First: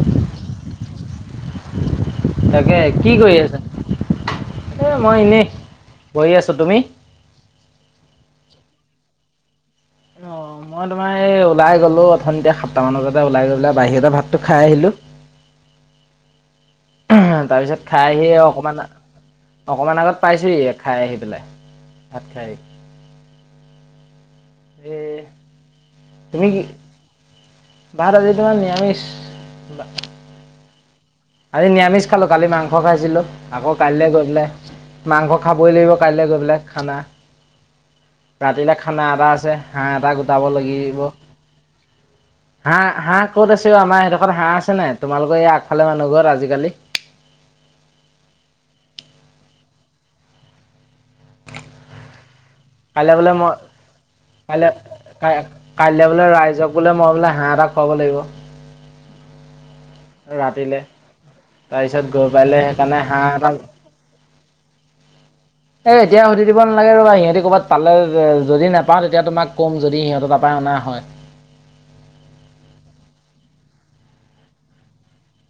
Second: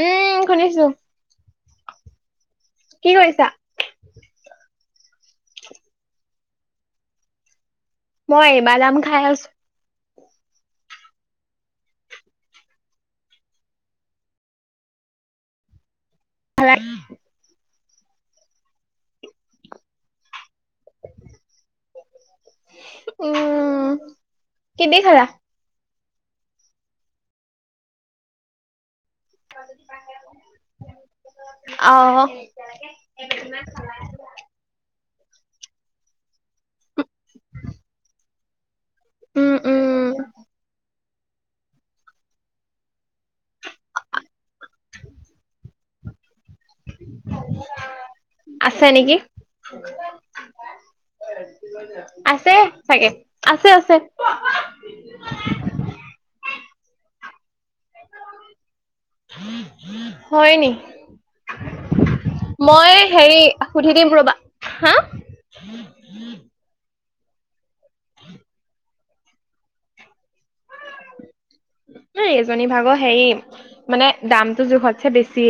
উমঁ শুনিছোঁ। তাকে কি কৰি আছা এ মই এনেই বহি আছো তুমি? মই বাদাম খাই আছোঁ। অঁ! মই তোমাৰ এই ওলাই গলোঁ ওথনিতে সাতটা মান বজাতে ওলাই গৈ পেলাই বাহিৰতে ভাতটো খাই আহিলোঁ। চেচচচ খৰাই এহো তাৰপিছত খাই আহি অকমান- অকণমান আগত পাইছোঁহিহে খাই আহি পেলাই ভাত খাই। উমঁ কি এ দি খালা? তুমি কি- ভাত আজি তোমাৰ নিৰামিষ। আজি অ নিৰামিষ খালো, কালি মাংস খাইছিলো। আকৌ কাইলৈ গই পেলাই, মাংস খাবই লাগিব কাইলৈ গই পেলাই খানা। ৰাতিলে খানা এটা আছে, উম হাঁহ উম এটা গোটাব লাগিব। হাঁহ হাঁহ ক'ত আছে অ আমাৰ এডোখৰত হাঁহ আছে নাই? তোমালোকৰ এ আগফালে মানুহ ঘৰত আজিকালি। [inaudible] আছে নেকি। আছে চাগে, কাইলৈ আছে আছে। কাই কাইলে বোলে ৰাইজক বোলে মই বোলে হাঁহ এটা খুৱাব লাগিব। হয় নি ৰাতিলে, তাৰপিছত গৈ পাইলে মই সেইকাৰণে হাঁহ হেৰি এটা সুধি দিম ৰবা, হা? এ এতিয়া সুধি দিব নালাগে ৰ'বা, সিহঁতি কবাত পালে য যদি নাপাওঁ তেতিয়া তোমাক কম, যদি সিহঁতৰ তাত পা অনা হয়। এজনী ভাগৰ হেৰি, মানে দামটো জোখতছে বেছি।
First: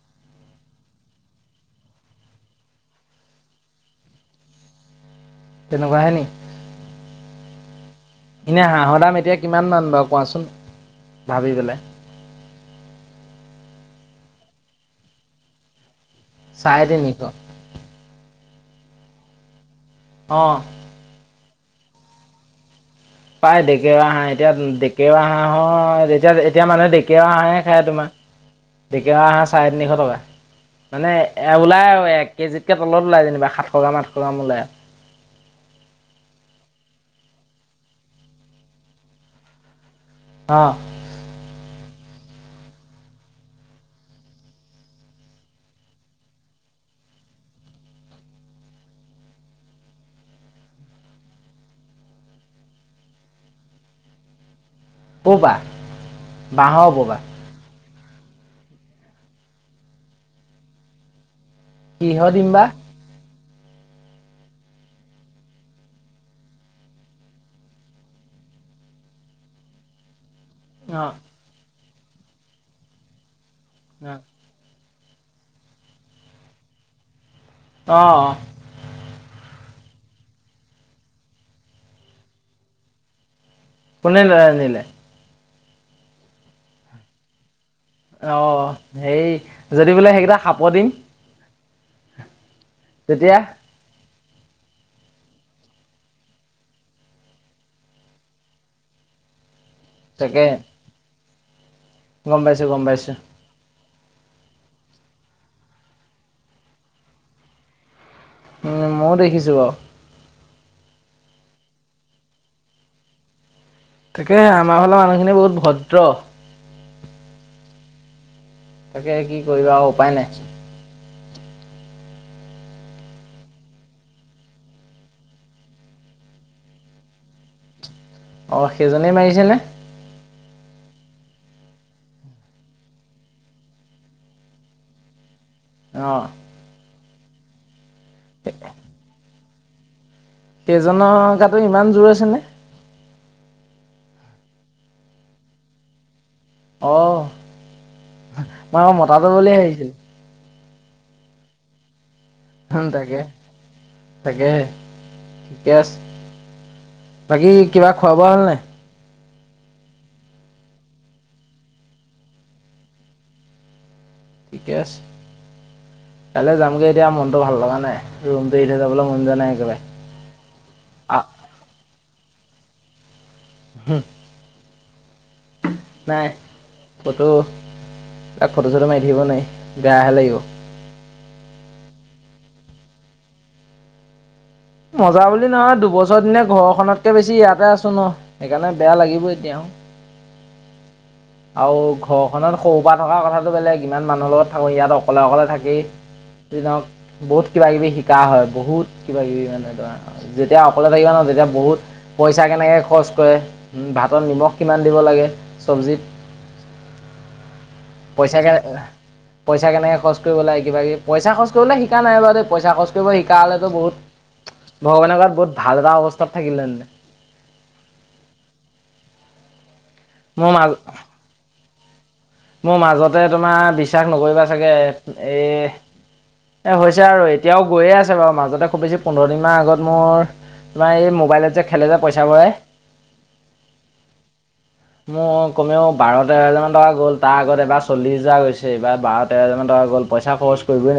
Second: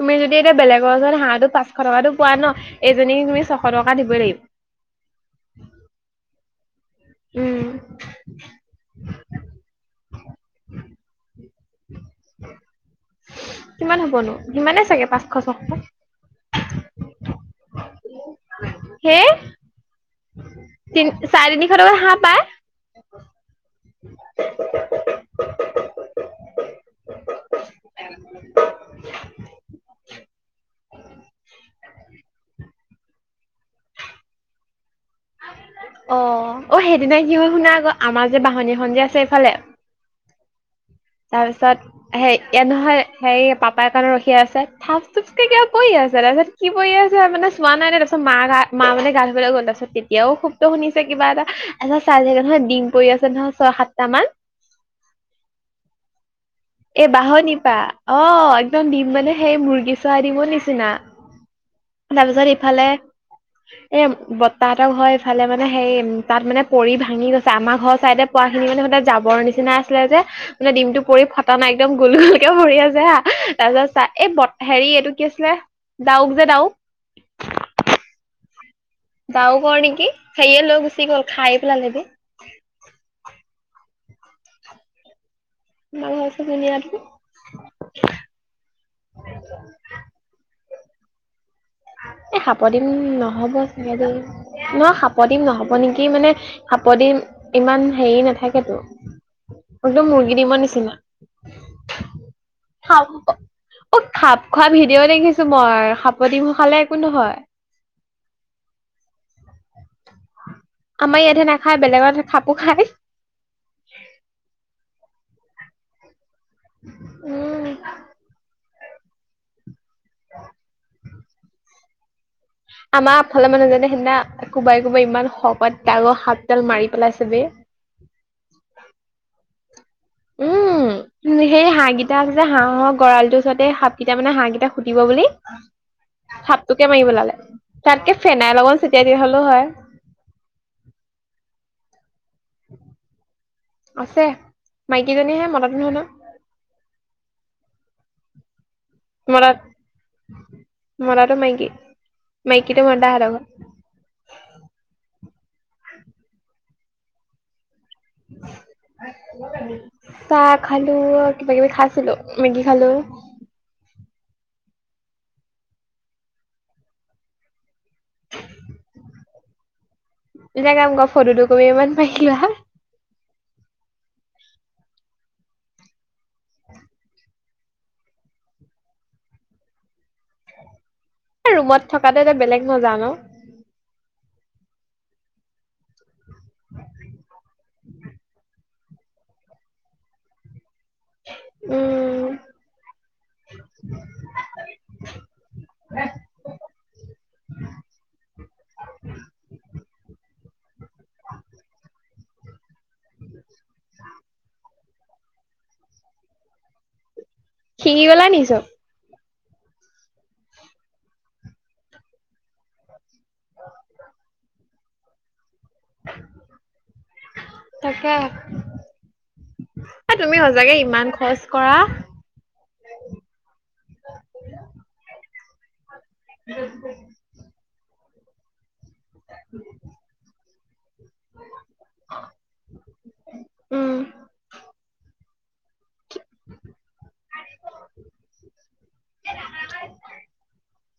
তুমি যদি এতিয়া বেলেগৰ ওচৰত হাঁহটো পাঁচশ টকাটো পোৱা ন, এজনীক তুমি ছশ টকা দিবই লাগিব। তেনেকুৱাহে নি। উম। এনেই হাঁহৰ দাম এতিয়া কিমান মান বাৰু কোৱাচোন, ভাবি পেলাই। কিমান হ'বনো সিমানে চাগে পাঁচশ ছশ। চাৰে তিনিশ। হে। অঁ। তিন চাৰে তিনিশ টকাত হাঁহ পায়। পায় ডেকেৰুৱা হাঁহ, এতিয়া ডেকেৰুৱা হাঁহৰ এতিয়া এতিয়া মানুহে ডেকেৰুৱা হাঁহে খায় তোমাৰ। ডেকেৰুৱা হাঁহ চাৰে তিনিশ টকা। মানে এ ওলাই আৰু এক কেজিতকে তলত ওলাই যেনিবা সাতশ গ্ৰাম আঠশ গ্ৰাম ওলাই। অ অ সেইদিনা কি হল শুনা আক, আমাৰ যে বাহনীখন যে আছে এইফালে। অঁ। তাৰপিছত হেই ইয়াত নহয় হেৰি পাপাই কাৰণে ৰখি আছে, থাচ থুচকে কিবা কৰি আছে তাৰপিছত। কি পৰি আছে মানে চোৱা নাই দেই তাৰপিছত মা গা মা মানে গা ধুবলৈ গ'ল, তাৰপিছত তেতিয়াও শব্দ শুনিছে কিবা এটা। আচ্ছা চাই থাকে নহয় ডিম পৰি আছে নহয় ছয় সাতটা মান। ক পা। এ বাঁহনিপা, অ একদম দিম মানে সেই মুৰ্গী চৰাই দিমৰ নিচিনা। কিহৰ তাৰপিছত দিম বা ইফালে। [inaudible] এ বৰ্তাহঁতৰ ঘৰ এইফালে মানে, হেৰি তাত মানে পৰি ভাঙি গৈছে আমাৰ ঘৰৰ চাইদে। পৰাখিনি মানে জাবৰৰ নিচিনা আছিলে যে। মানে ডিমটো অ পৰি ফটা নাই একদম গোল গোলকে পৰি আছে হা তাৰপিছত চাই অ এ বত। হেৰি এইটো কি আছিলে ডাউক যে ডাউক। অ। ডাউকৰ নেকি হেৰিয়ে লৈ গুচি গ'ল খাই পেলালে গে। কোনে লৈ আনিলে? আমাৰ ঘৰৰ ওচৰৰ ধুনীয়াটো। অ হেৰি যদি বোলে সেইকেইটা সাপৰ ডিম। এ সাপ ডিম তেতিয়া নহ'ব চাগে দেই, ন সাপৰ ডিম নহ'ব নেকি মানে সাপৰ ডিম ইমান হেৰি নেথাকেতো। একদম মুৰ্গী তাকে ডিমৰ নিচিনা। গম পাইছো গম পাইছো সাপ অ', সাপ খোৱা ভিডিঅ' দেখিছো মই, সাপৰ ডিম খালে একো নহয়। উম, ময়ো দেখিছো বাৰু। আমাৰ ইয়াতহে নাখায়, বেলেগত সাপো খাই। তাকে আমাৰ ফালৰ মানুহখিনি বহুত ভদ্ৰ। উম। তাকে কি কৰিবা আৰু উপায় নাই। আমাৰ আগফাল মানুহজনে সেইদিনা কোবাই কোবাই ইমান শকত ডাঙৰ সাপডাল মাৰি পেলাইছে বে। অ', সেইজনেই মাৰিছেনে? [unintelligible] উম, সেই হাঁহকিটা আছে যে হাঁহৰ গঁৰালটোৰ ওচৰতে সাপকিটাই মানে হাঁহ কিটাক খুটিব বুলি। অ'। সাপটোকে মাৰি পেলালে। তাতকে ফেনাইল অকন ছিটিয়াই দিয়া হলেও হয়। সেইজনৰ গাতো ইমান জোৰ আছে নে? আছে, মাইকীজনীহে মতাটো নহয় ন। অ', মই আকৌ মতাটো মতা বুলি ভাবিছিলোঁ। মতাটো মাইকী। মাইকীটো [unintelligible] মতা তাকে। সিহঁতৰ ঘৰত তাকেহে, ঠিকে আছে। বাকী কিবা খোৱা বোৱা হ'ল নাই? চাহ খালোঁ, কিবা কিবি খাইছিলোঁ মেগি খালোঁ। ঠিকে আছে, কাইলে যামগে এতিয়া মনটো ভাল লগা নাই। ৰূমটো এৰিথৈ যাবলে মন যোৱা নাই একেবাৰে। এটা কাম কৰা, আহ ফটো দুকপি মান মাৰি লোৱা। হুম। নাই, ফটো ফটো চটো মাৰি থাকিব নোৱাৰি, বেয়াহে লাগিব। এ, ৰুমত থকাটো এটা বেলেগ মজা ন? মজা বুলি নহয়, দুবছৰ দিনে ঘৰখনতকে বেছি ইয়াতে আছো ন। সেইকাৰণে বেয়া লাগিবই এতিয়া আও। আৰু উম ঘৰখনত সৰুপা থকা কথাটো বেলেগ, ইমান মানুহৰ লগত থাকো ইয়াত অকলে অকলে থাকি যি নহওক বহুত কিবা কিবি শিকা হয়, বহুত কিবা কিবি মানে ধৰা [unintelligible] যেতিয়া অকলে থাকিবা ন তেতিয়া বহুত পইচা কেনেকে খৰচ কৰে, ভাতত নিমখ কিমান দিব লাগে, চব্জিত। শিকি গলা নি পইচা কেনে, চব পইচা কেনেকে খৰচ কৰিব লাগে কিবা কিবি। পইচা খৰচ কৰিবলে শিকা নাই বাৰু দেই পইচা খৰচ শিকা হ'লেতো বহুত, ভগৱানে কোৱাত বহুত ভাল এটা অৱস্থাত থাকিলেহেঁতেনে। তাকে, এ তুমি মোৰ মাজ সচাকে ইমান খৰচ কৰা। মোৰ মাজতে তোমাৰ বিশ্বাস নকৰিবা চাগে এ, এ হৈছে আৰু এ এতিয়াও গৈয়ে আছে বাৰু, মাজতে খুব বেছি পোন্ধৰ দিনমান আগত মোৰ তোমাৰ এই মোবাইলত যে খেলে যে পইচা পায়। উম মোৰ কমেও বাৰ তেৰ হাজাৰমান টকা গ'ল। তাৰ আগত এবাৰ চল্লিছ হাজাৰ গৈছে, এইবাৰ তেৰ হাজাৰমান টকা গ'ল। পইচ খৰচ কৰি [unintelligible]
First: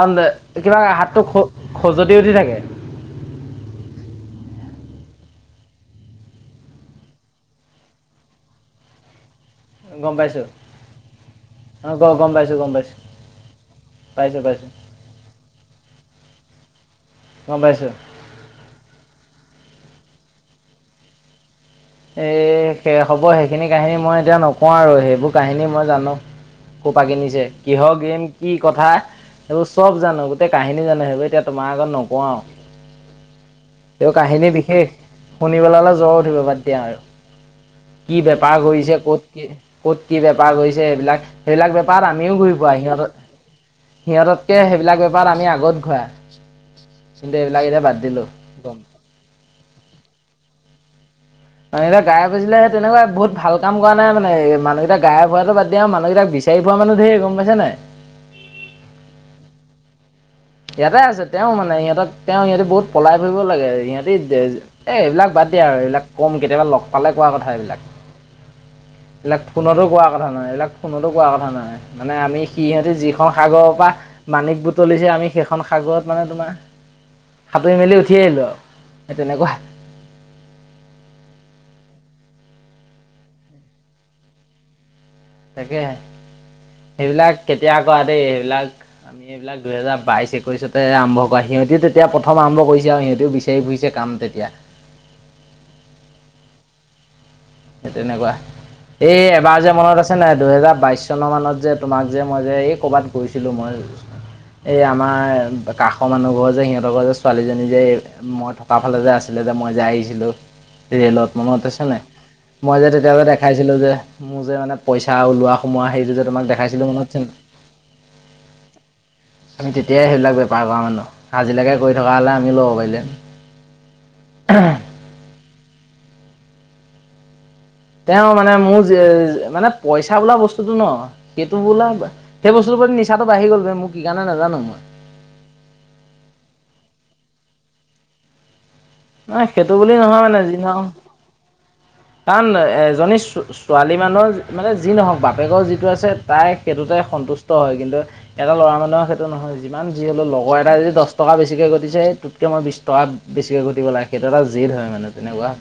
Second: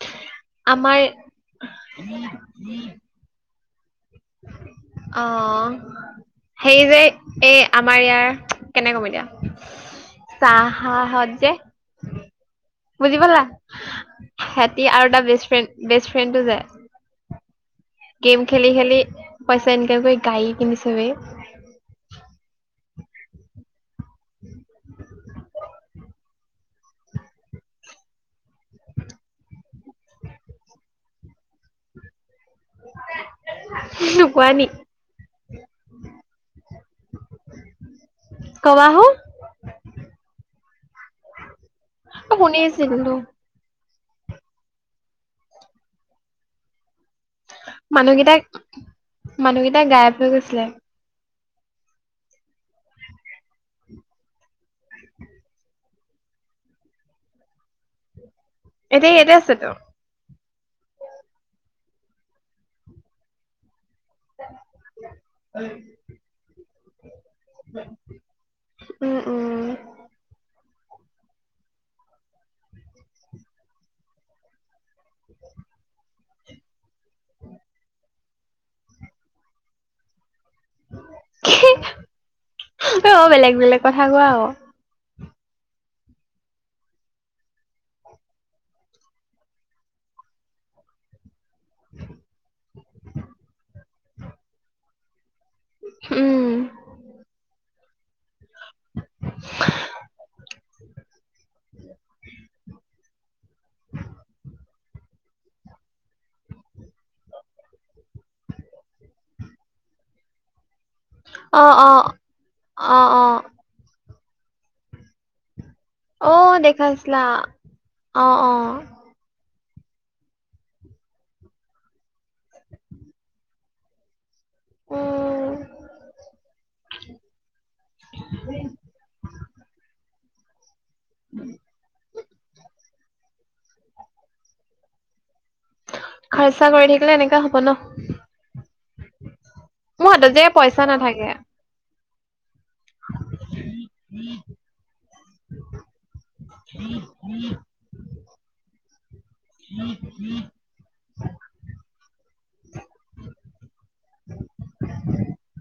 আৰু দে, কিবা আমাৰ হাতটো খ-খজুতি উঠি থাকে। অ', হেৰী যে এই আমাৰ ইয়াৰ, কেনেকে কম গম এতিয়া? পাইছো চাহাহত যে অ গ গম পাইছোঁ গম পাইছোঁ বুজি পালা সেহঁতি আৰু টা বেষ্ট ফ্ৰেণ্ড বেষ্ট ফ্ৰেণ্ডটো যে গম পাইছোঁ গেম খেলি খেলি পইচা ইনকাম কৰি গাড়ী কিনিছে বে এ হে হব সেইখিনি কাহিনী মই এতিয়া নকওঁ আৰু সেইবোৰ কাহিনী মই জানো সোপা কিনিছে কিহৰ গেম কি কথা সেইবোৰ চব জানো গোটেই কাহিনী জানো সেইবোৰ এতিয়া তোমাৰ আগত নকও আৰু এই নোকোৱা কাহিনী নি বিশেষ শুনিপেলালে জ্বৰ উঠিব বাদ দিয়া আৰু কি বেপাৰ কবা কৰিছে হো ক'ত কি কত কি বেপাৰ কৰিছে সেই বিলাক সেইবিলাক বেপাৰত আমিও ঘুৰি ফুৰা সিহঁতৰ শুনিছিলো সিহঁততকে সেইবিলাক বেপাৰত আমি আগত ঘূৰা কিন্তু এইবিলাক এতিয়া বাদ দিলোঁ মানুহগিটাক গম মানুহগিটা গাইব হৈ গৈছিলে মানুকেইটা গায়েব হৈছিলে তেনেকুৱা বহুত ভাল কাম কৰা নাই মানে মানুহগিটা গায়েব হোৱাতো বাদ দিয়া মানুহগিটাক বিচা বিচাৰি পোৱা মানুহ ঢেৰ গম পাইছা নাই এতিয়া ইয়াতে আছে তো ইয়াতে আছে তেওঁ মানে সিহঁতক তেওঁ ইহতি বহুত পলাই ফুৰিব লাগে ইহঁত এই এইবিলাক বাদ দিয়া আৰু এইবিলাক কম কেতিয়াবা লগ পালে কোৱা কথা এইবিলাক উম এইবিলাক উম ফোনতো কোৱা কথা নহয় এইবিলাক ফোনতো কোৱা কথা নহয় মানে আমি সিহঁতে যিখন সাগৰৰ পা মানিক বুটলিছে আমি সেইখন সাগৰত মানে তোমাৰ সাঁতুৰি মেলি উঠি আহিলোঁ আৰু সেই তেনেকুৱা অ বেলেগ বেলেগ কথা কোৱা আৰু তাকেহে সেইবিলাক কেতিয়া কৰা দেই সেইবিলাক আমি এইবিলাক দুহেজাৰ বাইশ একৈশতে আৰম্ভ কোৱা সিহঁতিও তেতিয়া প্ৰথম আৰম্ভ কৰিছে আৰু সিহঁতিও বিচাৰি ফুৰিছে কাম তেতিয়া উম সে তেনেকুৱা এই এবাৰ যে মনত আছে নাই দুহেজাৰ বাইশ চনৰ মানত যে তোমাক যে মই যে এই কৰবাত গৈছিলো মই এই আমাৰ কাষৰ মানুহ ঘৰ যে সিহঁতৰ যে ছোৱালীজনী যে মই থকা তাৰ ফালে যে আছিলে যে মই যে আহিছিলো ৰেলত অ মনত আছে অ নাই মই যে অ তেতিয়া অ যে দেখাইছিলো যে মোৰ যে মানে পইচা ওলোৱা সোমাৱা সেইটো যে অ দেখাইছিলো মনত আছে দেখাইছিলা নাই অ অ আমি তেতিয়াই সেইবিলাক বেপাৰ কৰা মানুহ আজিলেকে কৰি থকা হ'লে আমি ল'ব পাৰিলো হেতেন [unintelligible] উম তেওঁ মানে মোৰ যে মানে পইচা বোলা বস্তুটো ন সেইটো বোলা সেই বস্তুটোৰ ওপৰত নিচাটো বাঢ়ি গ'ল মোৰ কি কাৰণে নাজানো মই খৰচা কৰি থাকিলে এনেকা হ'ব ন নাই সেইটো বুলি মো নহয় হাতত মানে যে যি নহওক পইচা নাথাকে কাৰণ এজনী ছো ছোৱালী মানুহৰ মানে যি নহওক বাপেকৰ যিটো আছে তাই সেইটোতে সন্তুষ্ট হয় কিন্তু এটা ল'ৰা মানুহৰ সেইটো নহয় যিমান যি হ'লেও লগৰ এটাই যদি দছ টকা বেছিকৈ ঘটিছে তোতকে মই বিছ টকা বেছিকে ঘটিব লাগে সেইটো এটা জেদ হয় মানে তেনেকুৱা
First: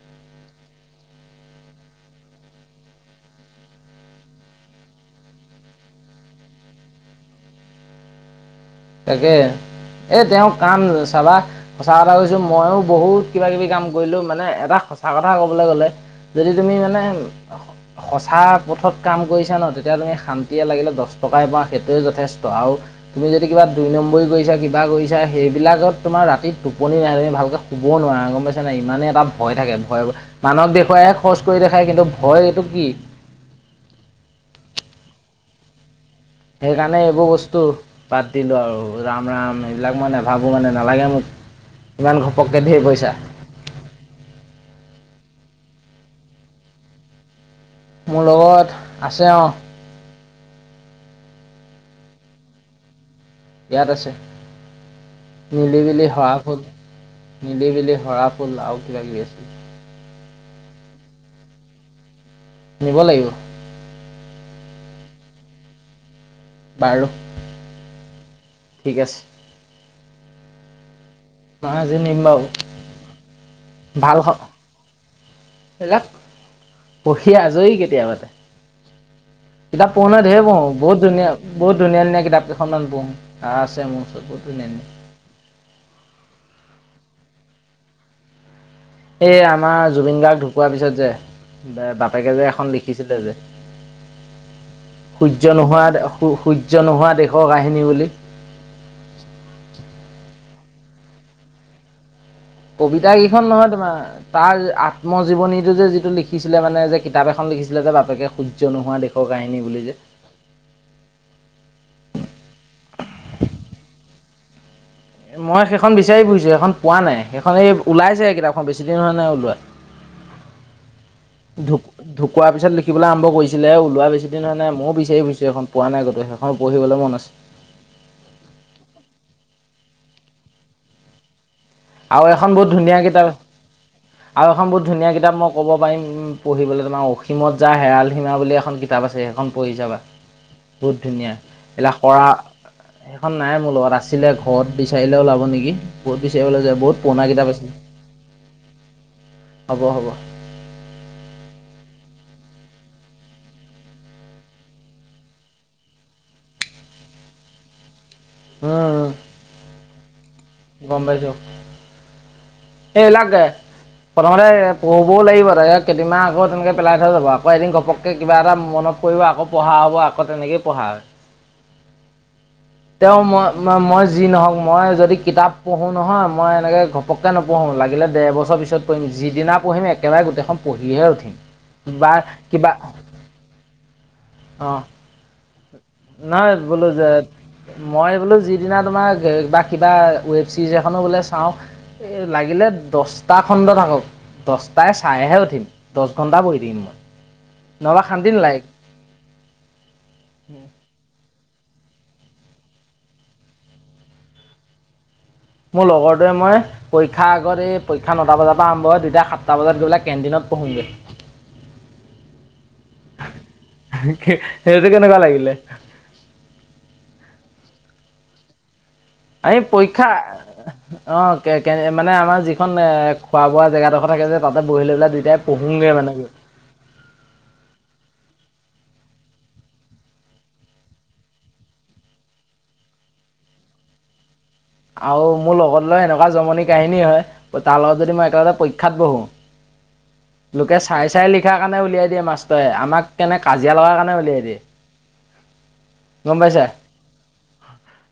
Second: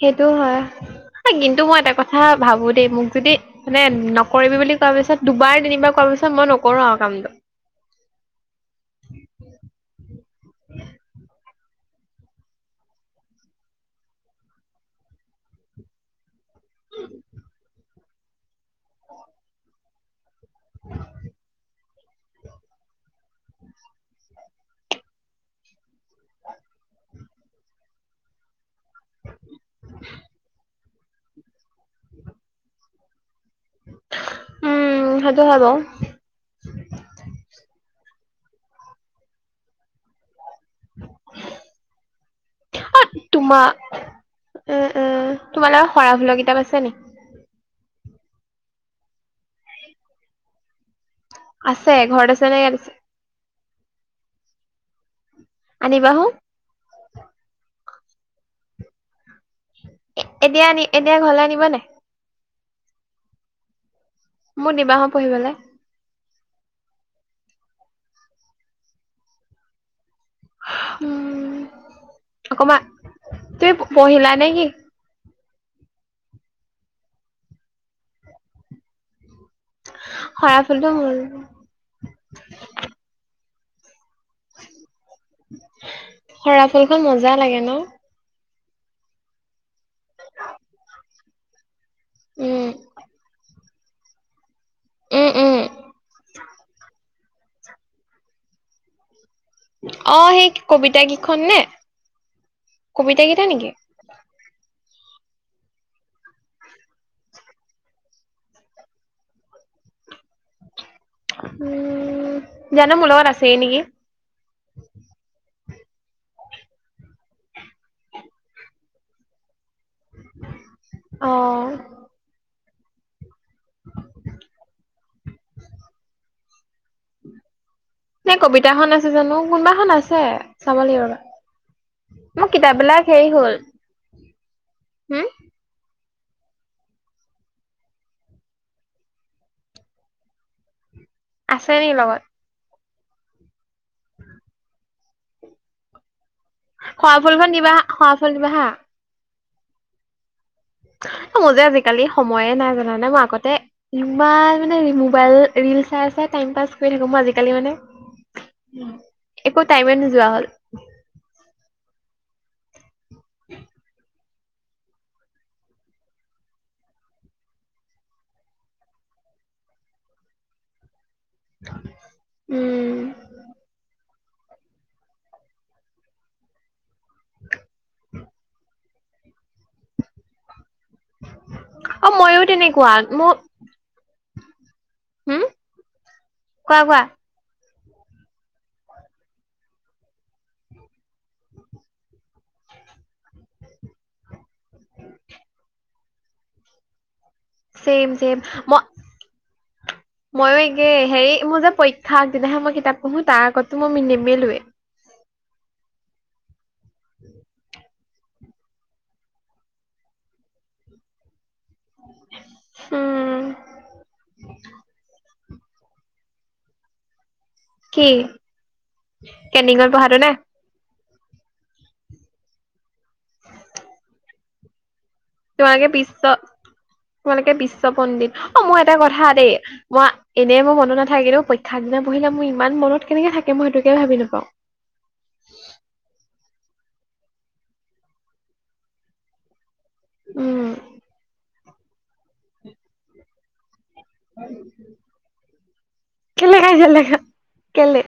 সেইটো হয় কিন্তু মই এটা কথা ভাবো দেই মোক যদি মানে নকৰিবি বুলি কোৱা পিছত দুবাৰ তিনিবাৰ কোৱাৰ পিছত মই নকৰো আৰু কামটো তাকে এ তেওঁ কাম চাবা সঁচা কথা কৈছো, মইয়ো বহুত কিবা কিবি কাম কৰিলো মানে এটা সঁচা কথা কবলৈ গলে। যদি তুমি মানে সঁচা- পথত কাম কৰিছা ন তেতিয়া তুমি শান্তিয়ে লাগিলে দছ টকাই পাওঁ সেইটোৱে যথেষ্ট আও- যদি কিবা দুই নম্বৰী কৰিছা কিবা কৰিছা সেইবিলাকত তোমাৰ ৰাতি টোপনি নাহে তুমি ভালকে শুবও নোৱাৰা গম পাইছ- ছানাই ইমানে এটা ভয় থাকে ভয় মানুহক দেখুৱাইহে খৰচ কৰি দেখাই কিন্তু ভয় এইটো কি? উম' সেইটো হয় বাৰু। সেইকাৰণে এইবোৰ বস্তু বাদ দিলো আৰু ৰাম ৰাম এইবিলাক ময় নেভাবো মানে। নালাগে মোক ইমান ঘপককে ধেই পইচা। তোমা এঁ এঁ তোমা লগত শৰাফুলৰ কিতাপ আছে নি? মোৰ লগত আছে অঁ'। আছে ঘৰত আছেনে ইয়াত আছে। ইয়াত আছে মিলিমিলি আনিবা হো শহা ফুল- মিলি জুলি হৰা ফুল আও কিবা কিবি আছিল। এ এতিয়া আনি এতিয়া ঘৰলে নিনিব নাই। নিব লাগিব। মোৰ দিবা হঁ পঢ়িবলে। বাৰু ঠিক আছে। উম' মই আজি নিম বাৰু অকমান তুমি পঢ়িলা নে কি? এবিলাক পঢ়ি আজৰি কেতিয়াবাতে। কিতাপ পঢো নহয় ধেই সৰা পঢ়ো ফুলটো বহুত ধুনীয়া। বহুত ধুনীয়া ধুনীয়া কিতাপ কেখনমান পঢ়ো আ আছে মোৰ ওচৰত বহুত ধুনীয়া ধুনীয়া। সৰা ফুল খন মজা লাগে ন। এই আমাৰ জুবিন গাৰ্গ ঢুকোৱাৰ পিছত যে, বাপেকে যে উম, এখন লিখিছিলে যে- উম, সূৰ্য উম, নোহোৱা সূৰ্য নোহোৱা দেশৰ কাহিনী বুলি। অঁ' সেই কবিতা গিখন নে? কবিতা কেইটা গিখন নহয় নেকি? তোমাৰ। তাৰ আত্মজীৱনীটো যে যিটো লিখিছিলে মানে যে কিতাপ এখন লিখিছিলে যে বাপেকে সূৰ্য নোহোৱা দেশ- শৰ কাহিনী বুলি যে। উম' জানো, মোৰ লগত আছেই নেকি। এ মই সেইখন বিচাৰি ফুৰিছোঁ। সেখন পোৱা নাই সেইখন এই ওলাইছেহে কিতাপখন বেছি দিন হোৱা নাই ওলোৱা। [inaudible] অ', ঢুক ঢুকোৱাৰ পিছত লিখিবলৈ আৰম্ভ কৰিছিলেহে, ওলোৱা বেছি দিন হোৱা নাই ময়ো বিচাৰি ফুৰিছোঁ সেখন। পোৱা নাই গোটেই সেখন পঢ়িবলে মন আছে। সেই কবিতা খন আছে জানো কোনোবাএখন আছে, চাব লাগিব ৰ'বা। আৰু মোৰ এখন বহুত ধুনীয়া কিতাপবিলাক কিতাপ হেৰি আছ হ'ল, আৰু এখন বহুত ধুনীয়া হম, কিতাপ মোক- ক'ব পাৰিম পঢ়িবলে তোমাক, অসীমত যাৰ হেৰাল সীমা বুলি এখন কিতাপ আছে সেইখন পঢ়ি চাবা। বহুত ধুনীয়া, আছে নি এলাহ লগত? কৰা- সেইখন নাই মোৰ লগত আছিলে ঘৰত বিচাৰিলে ওলাব নেকি ঘত বিচাৰিবলে যাব- সৱাফুলখন দিবা, সৱাফুল দিবা হাঁ। হ'ব হ'ব। অ মোৰ যে আজিকালি সময়ে নাই জানানে মই আগতে- ইমান মানে মোবাইল ৰিল চাই চাই টাইম পাছ কৰি থাকো মই আজিকালি মানে। একো টাইমে নোযোৱা হ'ল। গমপাইছো। এ লাগে। প্ৰথমতে পঢ়িবও লাগিব, তয়া কেইদিনমান আকৌ তেনেকৈ পেলাই থৈ যাব, আকৌ এদিন ঘপকৈ কিবা এটা মনত কৰিব, আকৌ পঢ়া হ'ব, আকৌ তেনেকেই পঢ়া হয়। [unintelligible] উম তেওঁ মই, মই যি নহওক, মই যদি কিতাপ পঢ়ো নহয়, মই এনেকে ঘপককে নপঢ়ো, লাগিলে ডেৰ বছৰ পিছত পঢ়িম যিদিনা পঢ়িম একেবাৰে গোটেইখন পঢ়িহে উঠিম, অ বা মইও কিবা তেনেকুৱা মোৰ অ' হম নাই কোৱা বোলো কোৱা যায় মই বোলো যিদিনা তোমাৰ বা কিবা ৱেব ছিৰিজ এখনো বোলে চাওঁ এ লাগিলে দচটা খণ্ড থাকক। দচটাই চাইহে উঠিম, দচ ঘন্টা বহি দিম চেইম চেম ম ময়ো একেই, হেৰি মোৰ যে পৰীক্ষা আগদিনাহে মই কিতাপ পঢ়োঁ, তাৰ আগতটো মই নিমেলোৱে মোৰ লগৰটোৱে মই, পৰীক্ষা আগত এই পৰীক্ষা নটা বজাৰ পৰা আৰম্ভ হয়, দুইটাই সাতটা বজাত গৈ পেলাই কেণ্টিনত পঢ়োগৈ। উম সেইটো কেনেকুৱা লাগিলে? কি, আমি কেন্টিংত পৰীক্ষা পঢ়াতো নে? অ', কে কেন মানে আমাৰ যিখন এ খোৱা বোৱা জেগাডোখৰ থাকে যে তাতে বহি লৈ পেলাই দুইটাই তোমালোকে পঢ়োগৈ মানে বিশ্ব, তোমালোকে বিশ্ব পণ্ডিত, অ', মোৰ এটা কথা দেই মই এনে মোৰ মন নাথাকে, কিন্তু মই পৰীক্ষা আগদিনা পঢ়িলে মোৰ ইমান মনত কেনেকে থাকে মই সেইটোকে ভাবি নাপাওঁ। আৰু মোৰ লগত লৈ এনেকুৱা জমনি কাহিনী হয়, তাৰ লগত যদি মই একেলগতে পৰীক্ষাত বহোঁ উম লোকে চাই চাই লিখা কাৰণে উলিয়াই দিয়ে মাষ্টৰে, আমাক কেনে কাজিয়া লগাৰ কাৰণে উলিয়াই দিয়ে, গম কেলে পাইছা? কাজিয়া লাগা কেলে